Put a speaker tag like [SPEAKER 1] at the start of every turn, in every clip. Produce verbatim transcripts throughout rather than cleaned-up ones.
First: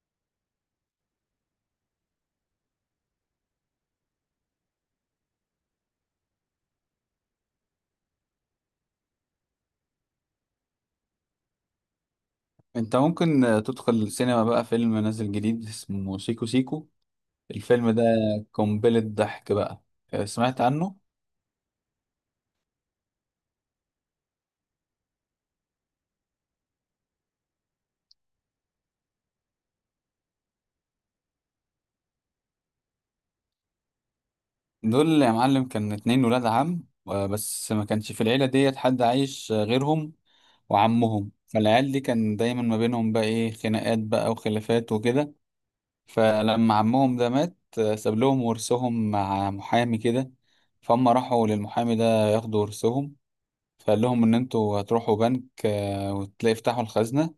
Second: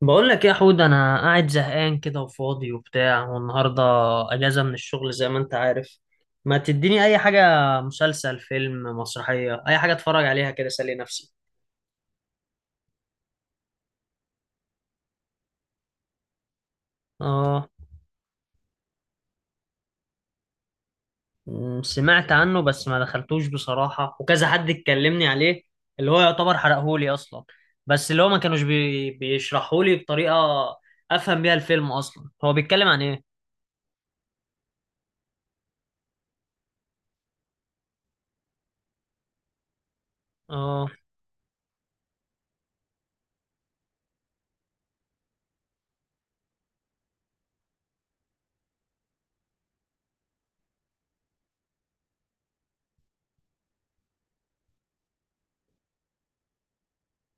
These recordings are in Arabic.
[SPEAKER 1] بقول لك إيه يا حود، انا قاعد زهقان كده وفاضي وبتاع. والنهارده اجازه من الشغل زي ما انت عارف. ما تديني اي حاجه، مسلسل، فيلم، مسرحيه، اي حاجه اتفرج عليها كده اسلي نفسي.
[SPEAKER 2] انت ممكن آه، تدخل السينما بقى. فيلم نازل جديد اسمه سيكو سيكو.
[SPEAKER 1] اه.
[SPEAKER 2] الفيلم ده قنبلة ضحك بقى. آه، سمعت عنه.
[SPEAKER 1] م، سمعت عنه بس ما دخلتوش بصراحه، وكذا حد اتكلمني عليه اللي هو يعتبر حرقهولي اصلا. بس اللي هو ما كانوش بي... بيشرحهولي بطريقه افهم بيها الفيلم اصلا. هو بيتكلم عن ايه؟
[SPEAKER 2] دول يا معلم كان اتنين ولاد عم، آه، بس ما كانش في العيلة ديت حد عايش آه، غيرهم.
[SPEAKER 1] اه.
[SPEAKER 2] وعمهم، فالعيال دي كان دايما ما بينهم بقى ايه خناقات بقى وخلافات وكده. فلما عمهم ده مات، آه، ساب لهم ورثهم مع محامي كده. فهم راحوا للمحامي ده ياخدوا ورثهم. فقال لهم ان انتوا هتروحوا بنك آه، وتلاقي فتحوا الخزنة،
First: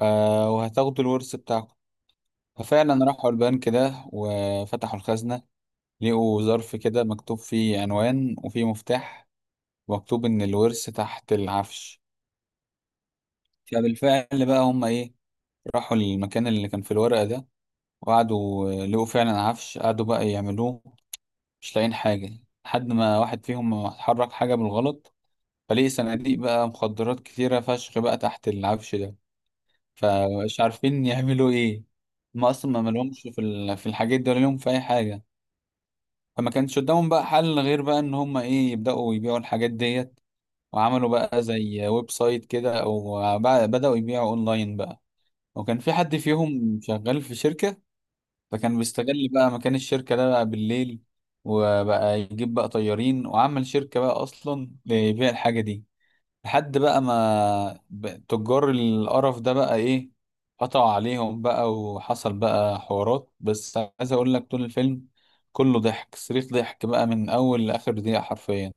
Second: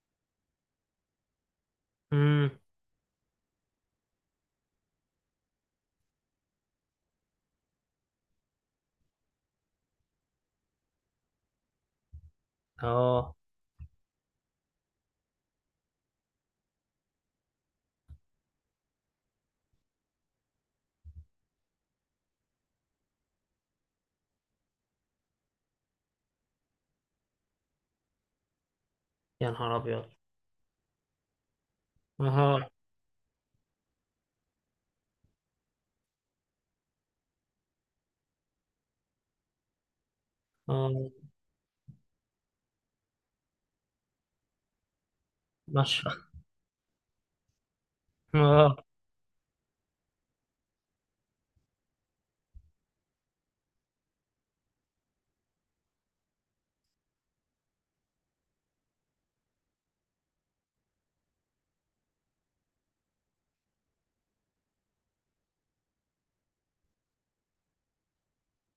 [SPEAKER 2] آه، وهتاخدوا الورث بتاعكم.
[SPEAKER 1] امم.
[SPEAKER 2] ففعلا راحوا البنك ده وفتحوا الخزنة. لقوا ظرف كده مكتوب فيه عنوان وفيه مفتاح، ومكتوب إن الورث تحت العفش.
[SPEAKER 1] اه.
[SPEAKER 2] فبالفعل بقى هم إيه، راحوا للمكان اللي كان في الورقة ده، وقعدوا، آه، لقوا فعلا عفش قعدوا بقى يعملوه. مش لاقيين حاجة، لحد ما واحد فيهم حرك حاجة بالغلط فلقي صناديق بقى مخدرات كتيرة فشخ بقى تحت العفش ده.
[SPEAKER 1] يا نهار ابيض.
[SPEAKER 2] فمش عارفين يعملوا ايه. هم
[SPEAKER 1] اه.
[SPEAKER 2] اصلا ما مالهمش في ال- في الحاجات دي ولا لهم في اي حاجه. فما كانش قدامهم بقى حل غير بقى ان هم ايه يبداوا يبيعوا الحاجات ديت. وعملوا
[SPEAKER 1] اه.
[SPEAKER 2] بقى زي ويب سايت كده، او بقى- بداوا يبيعوا اونلاين بقى. وكان في
[SPEAKER 1] ماشي.
[SPEAKER 2] حد فيهم شغال في شركه،
[SPEAKER 1] اه.
[SPEAKER 2] فكان بيستغل بقى مكان الشركه ده بقى بالليل، وبقى يجيب بقى طيارين وعمل شركه بقى اصلا لبيع الحاجه دي. لحد بقى ما ب- تجار القرف ده بقى ايه قطعوا عليهم بقى وحصل بقى حوارات. بس عايز اقول لك طول الفيلم كله ضحك، صريخ ضحك بقى من اول لاخر دقيقة حرفيا.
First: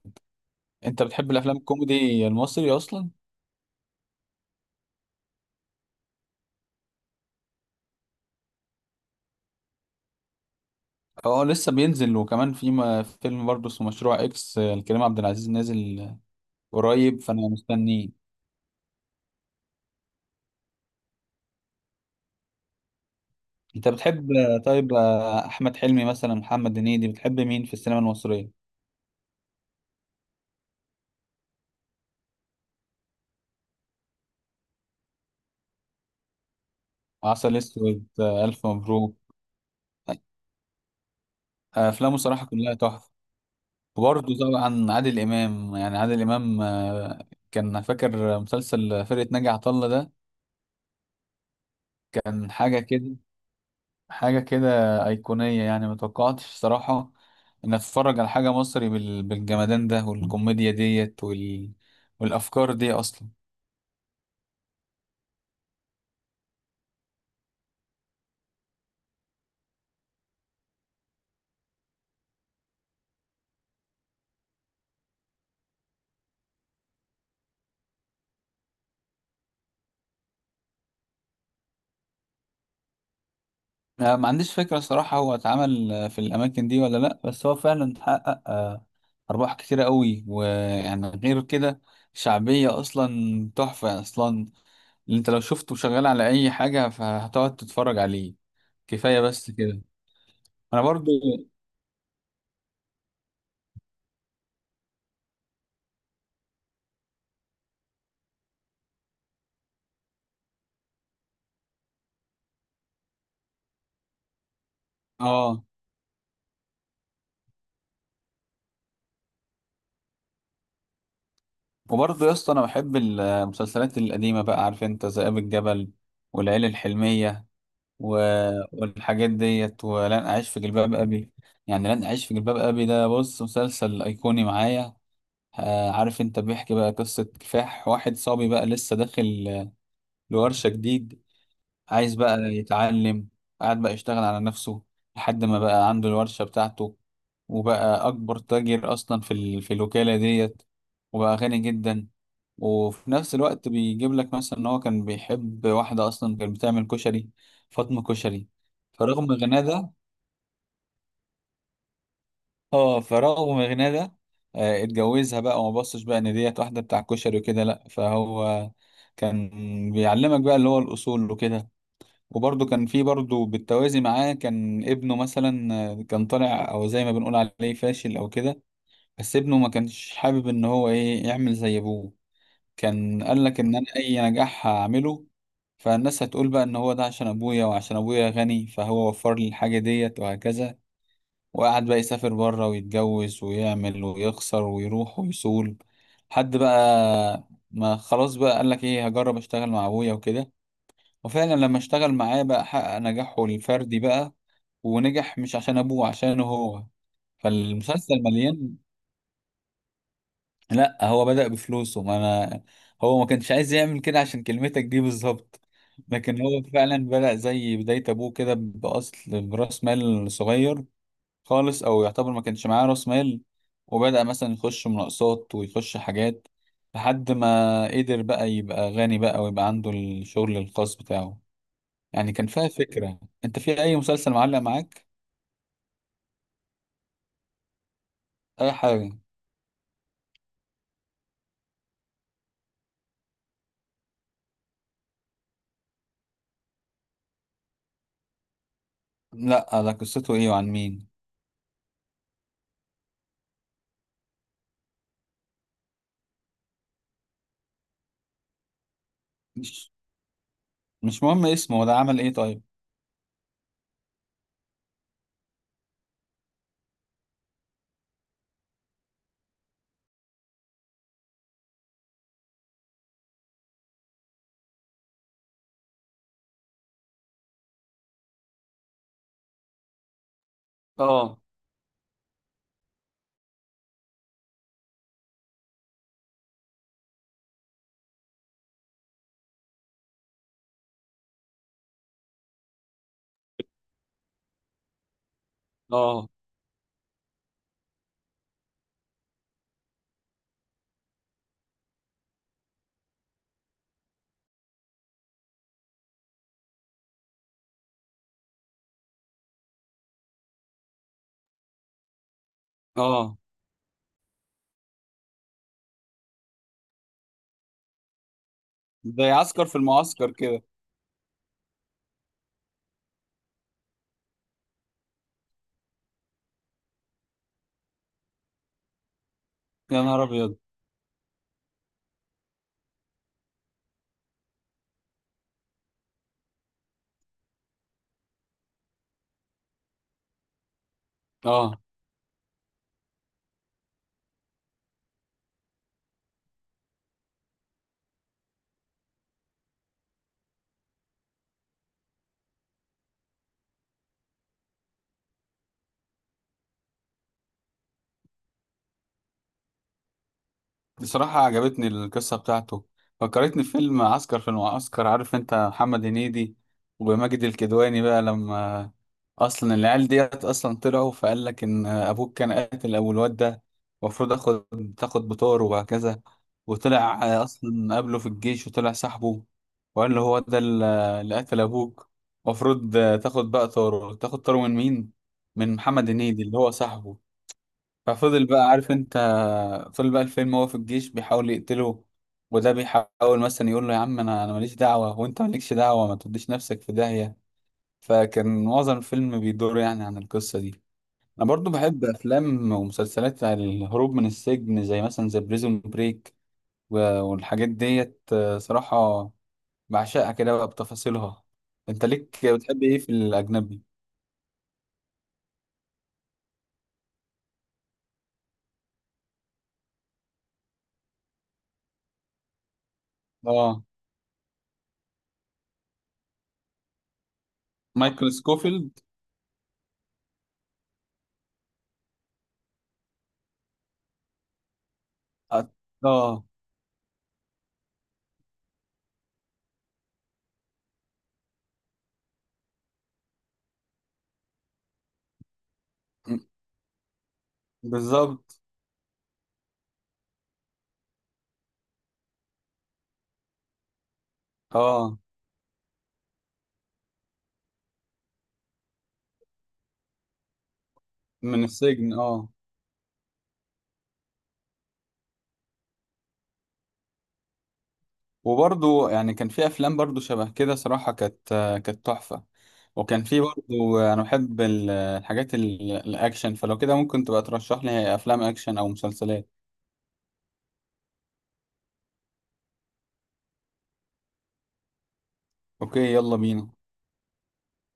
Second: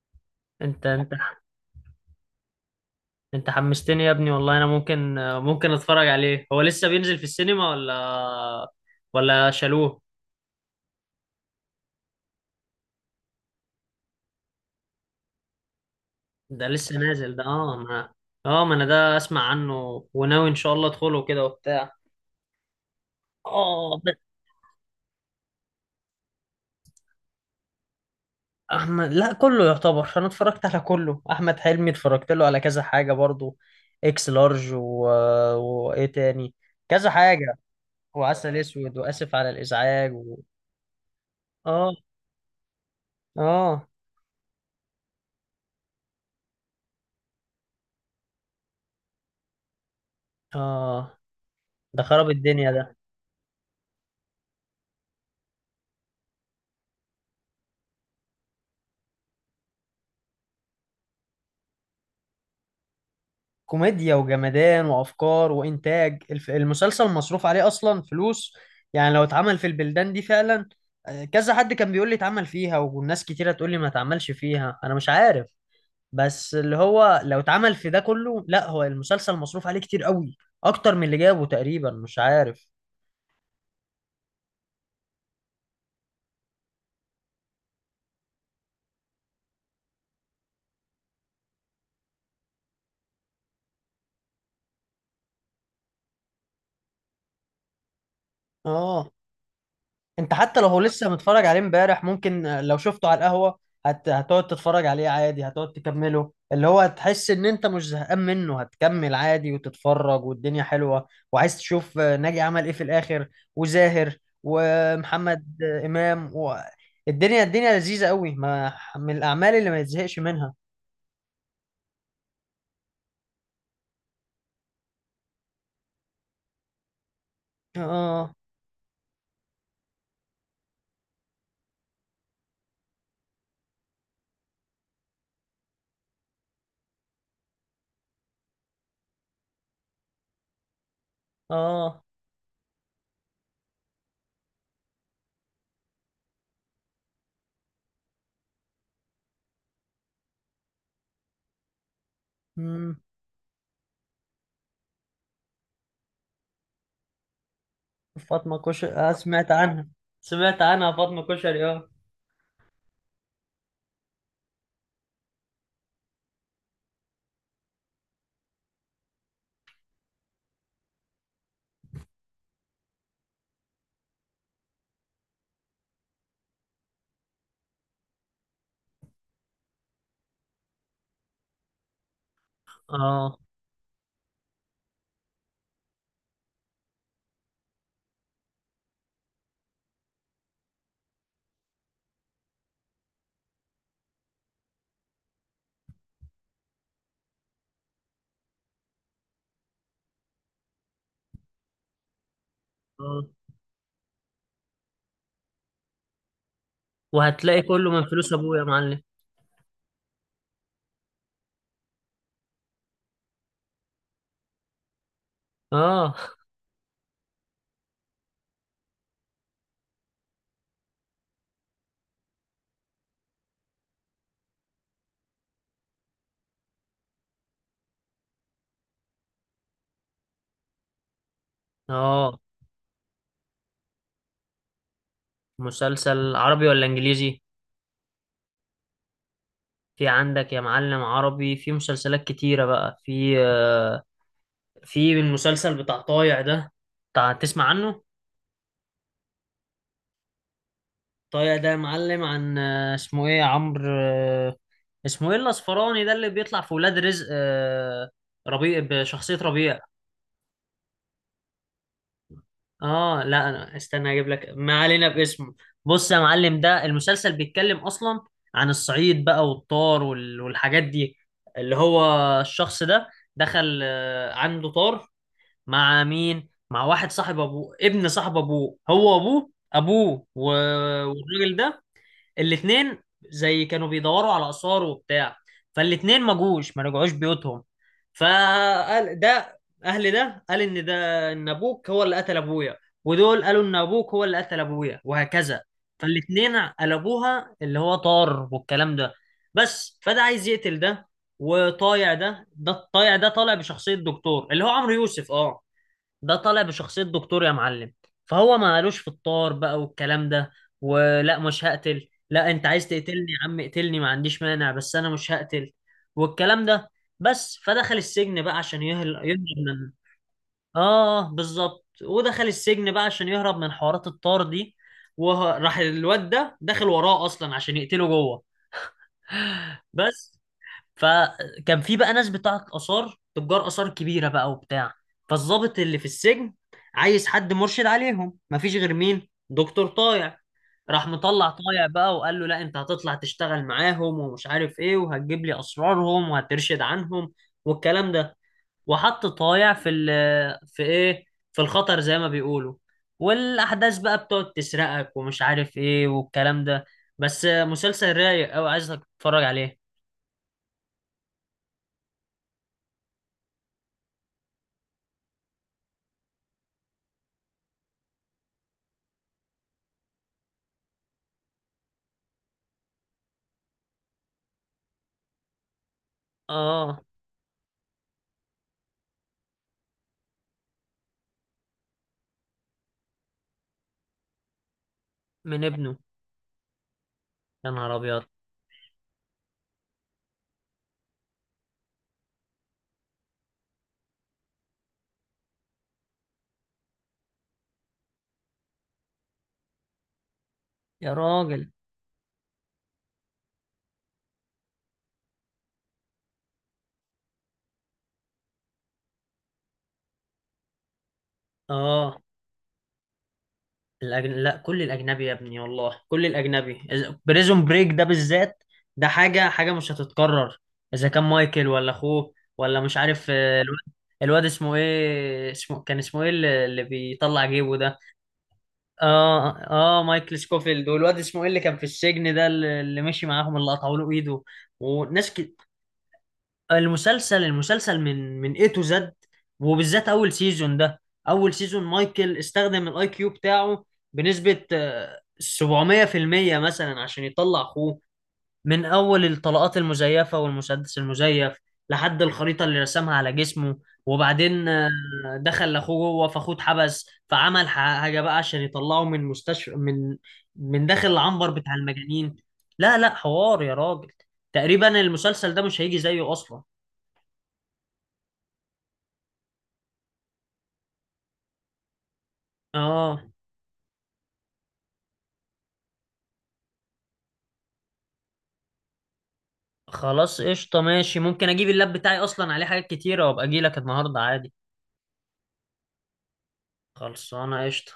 [SPEAKER 1] انت
[SPEAKER 2] انت
[SPEAKER 1] انت
[SPEAKER 2] بتحب الافلام الكوميدي المصري اصلا؟
[SPEAKER 1] انت حمستني يا ابني والله. انا ممكن ممكن اتفرج عليه. هو لسه بينزل في السينما ولا ولا شالوه؟
[SPEAKER 2] اه لسه بينزل. وكمان في م- فيلم برضه اسمه مشروع اكس، آه، لكريم عبد العزيز نازل
[SPEAKER 1] ده لسه
[SPEAKER 2] قريب
[SPEAKER 1] نازل ده،
[SPEAKER 2] فانا
[SPEAKER 1] اه،
[SPEAKER 2] مستنيه.
[SPEAKER 1] ما اه، ما انا ده اسمع عنه وناوي ان شاء الله ادخله كده وبتاع.
[SPEAKER 2] انت
[SPEAKER 1] اه ب-
[SPEAKER 2] بتحب آه، طيب، آه، احمد حلمي مثلا؟ محمد هنيدي؟ بتحب مين في السينما المصرية؟
[SPEAKER 1] احمد، لا، كله يعتبر. انا اتفرجت على كله. احمد حلمي اتفرجت له على كذا حاجة برضو، اكس لارج و... وايه تاني، كذا حاجة.
[SPEAKER 2] عسل اسود، آه،
[SPEAKER 1] وعسل
[SPEAKER 2] الف
[SPEAKER 1] اسود
[SPEAKER 2] مبروك.
[SPEAKER 1] واسف على الازعاج و... اه.
[SPEAKER 2] افلامه صراحه كلها تحفه.
[SPEAKER 1] اه.
[SPEAKER 2] وبرضه طبعا عادل امام، يعني عادل امام. آه، كان فاكر مسلسل فرقه ناجي عطا الله ده؟
[SPEAKER 1] اه. ده خرب
[SPEAKER 2] كان
[SPEAKER 1] الدنيا
[SPEAKER 2] حاجه
[SPEAKER 1] ده.
[SPEAKER 2] كده، حاجه كده، ايقونيه. يعني ما توقعتش صراحه ان اتفرج على حاجه مصري بال- بالجمدان ده والكوميديا ديت وال... والافكار دي اصلا.
[SPEAKER 1] كوميديا وجمدان وافكار وانتاج. الف- المسلسل مصروف عليه اصلا فلوس يعني. لو اتعمل في البلدان دي فعلا. آه، كذا حد كان بيقول لي اتعمل فيها، والناس كتيرة تقول لي ما اتعملش فيها، انا مش عارف. بس اللي هو لو اتعمل في ده كله، لا، هو المسلسل مصروف عليه كتير قوي، اكتر من اللي جابه تقريبا، مش عارف.
[SPEAKER 2] آه، ما عنديش فكره صراحه هو اتعمل آه، في الاماكن دي ولا لا، بس هو فعلا حقق آه، ارباح كتيره قوي. ويعني غير كده شعبيه اصلا تحفه اصلا. اللي انت لو شفته شغال على اي حاجة فهتقعد تتفرج عليه.
[SPEAKER 1] اه.
[SPEAKER 2] كفاية بس كده.
[SPEAKER 1] انت حتى لو هو
[SPEAKER 2] انا
[SPEAKER 1] لسه
[SPEAKER 2] برضو.
[SPEAKER 1] متفرج عليه امبارح، ممكن آه، لو شفته على القهوة، هت... هتقعد تتفرج عليه عادي، هتقعد تكمله، اللي هو هتحس ان انت مش زهقان منه، هتكمل عادي وتتفرج. والدنيا حلوة وعايز تشوف آه، ناجي عمل ايه في الاخر، وزاهر ومحمد
[SPEAKER 2] اه.
[SPEAKER 1] آه، امام و... الدنيا الدنيا لذيذة قوي. ما من الاعمال اللي ما يتزهقش منها.
[SPEAKER 2] وبرضو يا اسطى، انا بحب المسلسلات القديمة بقى. عارف انت ذئاب الجبل، والعيله الحلمية و...
[SPEAKER 1] اه.
[SPEAKER 2] والحاجات ديت، ولن اعيش في جلباب ابي. يعني لن اعيش في جلباب ابي ده، بص، مسلسل ايقوني معايا. آه عارف انت، بيحكي بقى قصة كفاح واحد صبي بقى لسه داخل لورشة جديد.
[SPEAKER 1] اه.
[SPEAKER 2] عايز بقى يتعلم، قعد بقى يشتغل على نفسه لحد ما بقى عنده الورشة بتاعته، وبقى أكبر تاجر أصلا في ال... في الوكالة ديت، وبقى غني جدا.
[SPEAKER 1] مم.
[SPEAKER 2] وفي نفس الوقت بيجيب لك مثلا إن هو كان بيحب واحدة أصلا كانت بتعمل كشري، فاطمة كشري.
[SPEAKER 1] فاطمة كشري، آه،
[SPEAKER 2] فرغم
[SPEAKER 1] سمعت
[SPEAKER 2] غناه
[SPEAKER 1] عنها.
[SPEAKER 2] ده،
[SPEAKER 1] سمعت عنها فاطمة كشري، اه.
[SPEAKER 2] اه فرغم غناه ده، آه، اتجوزها بقى وما بصش بقى إن ديت واحدة بتاع كشري وكده لأ. فهو كان بيعلمك بقى اللي هو الأصول وكده. وبرضه كان في برضه بالتوازي معاه كان ابنه مثلا، آه، كان طالع، او زي ما بنقول عليه فاشل او كده. بس ابنه ما كانش حابب ان هو ايه يعمل زي ابوه. كان
[SPEAKER 1] اه.
[SPEAKER 2] قال لك ان انا اي نجاح هعمله فالناس هتقول بقى ان هو ده عشان ابويا، وعشان ابويا غني فهو وفر لي الحاجة ديت وهكذا. وقعد بقى يسافر بره ويتجوز ويعمل ويخسر ويروح ويصول حد بقى ما خلاص بقى قال لك ايه، هجرب اشتغل مع ابويا وكده. وفعلا لما اشتغل معاه بقى حقق
[SPEAKER 1] آه.
[SPEAKER 2] نجاحه الفردي بقى، ونجح مش عشان ابوه، عشانه هو.
[SPEAKER 1] وهتلاقي كله من
[SPEAKER 2] فالمسلسل
[SPEAKER 1] فلوس ابويا يا
[SPEAKER 2] مليان.
[SPEAKER 1] معلم.
[SPEAKER 2] لا هو بدأ بفلوسه، ما انا هو ما كانش عايز يعمل كده عشان كلمتك دي بالظبط.
[SPEAKER 1] اه.
[SPEAKER 2] لكن هو فعلا بدأ زي بداية ابوه كده، بأصل برأس مال صغير خالص، او يعتبر ما كانش معاه رأس مال. وبدأ مثلا يخش مناقصات ويخش حاجات لحد ما قدر بقى يبقى غني بقى ويبقى عنده الشغل الخاص بتاعه. يعني
[SPEAKER 1] اه.
[SPEAKER 2] كان فيها فكرة. انت في اي مسلسل معلق معاك؟
[SPEAKER 1] مسلسل عربي ولا انجليزي؟
[SPEAKER 2] اي حاجة.
[SPEAKER 1] في عندك يا معلم عربي، في مسلسلات كتيرة بقى. في آه، في المسلسل بتاع طايع ده، بتاع تسمع عنه؟
[SPEAKER 2] لا، ده قصته ايه وعن مين؟
[SPEAKER 1] طايع ده يا معلم عن آه، اسمه ايه، عمرو، آه، اسمه ايه الاصفراني ده اللي بيطلع في ولاد رزق، آه، ربيع، بشخصية ربيع.
[SPEAKER 2] مش مش مهم اسمه، ده عمل ايه طيب؟
[SPEAKER 1] اه، لا، انا استنى اجيب لك، ما علينا باسمه. بص يا معلم، ده المسلسل بيتكلم اصلا عن الصعيد بقى والطار وال- والحاجات دي. اللي هو الشخص ده دخل، آه، عنده طار مع مين؟ مع واحد صاحب ابوه، ابن صاحب ابوه، هو ابوه ابوه و-
[SPEAKER 2] اه،
[SPEAKER 1] والراجل ده، الاتنين زي كانوا بيدوروا على آثار وبتاع. فالاتنين ما جوش، ما رجعوش بيوتهم. فقال ده، أهل ده قال إن ده إن أبوك هو اللي قتل أبويا، ودول قالوا إن أبوك هو اللي قتل أبويا وهكذا.
[SPEAKER 2] اه،
[SPEAKER 1] فالاتنين قلبوها اللي هو طار والكلام ده. بس فده عايز يقتل ده. وطايع ده ده الطايع ده طالع بشخصية دكتور، اللي هو عمرو يوسف، اه، ده طالع بشخصية دكتور يا معلم. فهو ما قالوش، في الطار بقى والكلام ده، ولا، مش هقتل. لا، انت عايز تقتلني يا
[SPEAKER 2] اه.
[SPEAKER 1] عم اقتلني، ما عنديش مانع، بس انا مش هقتل والكلام ده. بس فدخل السجن بقى عشان يهل...
[SPEAKER 2] زي
[SPEAKER 1] يهرب
[SPEAKER 2] عسكر في
[SPEAKER 1] من،
[SPEAKER 2] المعسكر كده.
[SPEAKER 1] اه، بالظبط، ودخل السجن بقى عشان يهرب من حوارات الطار دي. وراح الواد ده داخل وراه اصلا عشان يقتله جوه.
[SPEAKER 2] يا نهار
[SPEAKER 1] بس
[SPEAKER 2] ابيض.
[SPEAKER 1] فكان في بقى ناس بتاعت آثار، تجار آثار كبيرة بقى وبتاع. فالضابط اللي في السجن عايز حد مرشد عليهم، مفيش غير مين؟ دكتور طايع. راح مطلع
[SPEAKER 2] اه.
[SPEAKER 1] طايع بقى وقال له: لا، انت هتطلع تشتغل معاهم ومش عارف ايه، وهتجيب لي اسرارهم وهترشد عنهم والكلام ده. وحط طايع في ال، في ايه، في الخطر زي ما بيقولوا. والاحداث بقى بتقعد تسرقك ومش عارف ايه والكلام ده. بس مسلسل رايق قوي، عايزك تتفرج عليه.
[SPEAKER 2] بصراحة عجبتني القصة بتاعته، فكرتني في فيلم عسكر في المعسكر. عارف انت محمد هنيدي وماجد الكدواني بقى، لما اصلا العيال ديت اصلا طلعوا فقال لك ان ابوك كان قاتل ابو الواد ده، المفروض اخد تاخد بطار وهكذا.
[SPEAKER 1] اه.
[SPEAKER 2] وطلع اصلا قابله في الجيش وطلع صاحبه، وقال له هو ده اللي قتل ابوك. المفروض تاخد بقى طاره. تاخد طاره من مين؟
[SPEAKER 1] من
[SPEAKER 2] من
[SPEAKER 1] ابنه.
[SPEAKER 2] محمد هنيدي اللي هو صاحبه.
[SPEAKER 1] يا نهار ابيض.
[SPEAKER 2] ففضل بقى عارف انت، فضل بقى الفيلم هو في الجيش بيحاول يقتله. وده بيحاول مثلا يقول له يا عم، انا انا ماليش دعوة وانت مالكش دعوة، ما تديش نفسك في داهية. فكان معظم الفيلم بيدور يعني عن القصة دي.
[SPEAKER 1] يا
[SPEAKER 2] انا برضو
[SPEAKER 1] راجل.
[SPEAKER 2] بحب افلام ومسلسلات عن الهروب من السجن، زي مثلا زي بريزون بريك والحاجات ديت. آه، صراحة بعشقها كده بقى بتفاصيلها. انت
[SPEAKER 1] اه.
[SPEAKER 2] ليك بتحب ايه في الاجنبي؟
[SPEAKER 1] الأجن... لا، كل الاجنبي يا ابني والله. كل الاجنبي. بريزون بريك ده بالذات، ده حاجه حاجه مش هتتكرر. اذا كان مايكل ولا اخوه، ولا مش عارف، آه، الواد،
[SPEAKER 2] اه.
[SPEAKER 1] الواد اسمه ايه، اسمه كان اسمه ايه اللي اللي بيطلع جيبه ده.
[SPEAKER 2] مايكل سكوفيلد.
[SPEAKER 1] اه، اه، آه، مايكل سكوفيلد. والواد اسمه ايه اللي كان في السجن ده، اللي اللي مشي معاهم، اللي قطعوا له ايده، وناس
[SPEAKER 2] اه.
[SPEAKER 1] ك...
[SPEAKER 2] آه،
[SPEAKER 1] المسلسل المسلسل من من اي تو زد. وبالذات اول سيزون ده. اول سيزون مايكل استخدم الاي كيو بتاعه بنسبة آه، سبعمية في المية مثلا عشان يطلع اخوه.
[SPEAKER 2] بالظبط.
[SPEAKER 1] من اول الطلقات المزيفة والمسدس المزيف، لحد الخريطة اللي رسمها على جسمه. وبعدين آه،
[SPEAKER 2] اه.
[SPEAKER 1] دخل لاخوه جوه، فاخوه اتحبس فعمل ح- حاجة بقى عشان يطلعه من مستشفى، من من داخل العنبر
[SPEAKER 2] من
[SPEAKER 1] بتاع
[SPEAKER 2] السجن،
[SPEAKER 1] المجانين.
[SPEAKER 2] اه.
[SPEAKER 1] لا لا، حوار يا راجل. تقريبا المسلسل ده مش هيجي زيه اصلا.
[SPEAKER 2] وبرضو يعني كان في افلام برضو شبه كده صراحة كانت كانت تحفة.
[SPEAKER 1] اه.
[SPEAKER 2] وكان في برضو، انا بحب ال- الحاجات ال- الاكشن. فلو كده ممكن تبقى ترشح لي افلام اكشن او مسلسلات.
[SPEAKER 1] خلاص، قشطة، ماشي. ممكن اجيب اللاب بتاعي اصلا عليه حاجات كتيرة، وابقى اجي لك النهاردة عادي.
[SPEAKER 2] اوكي، يلا بينا.
[SPEAKER 1] خلصانة، قشطة.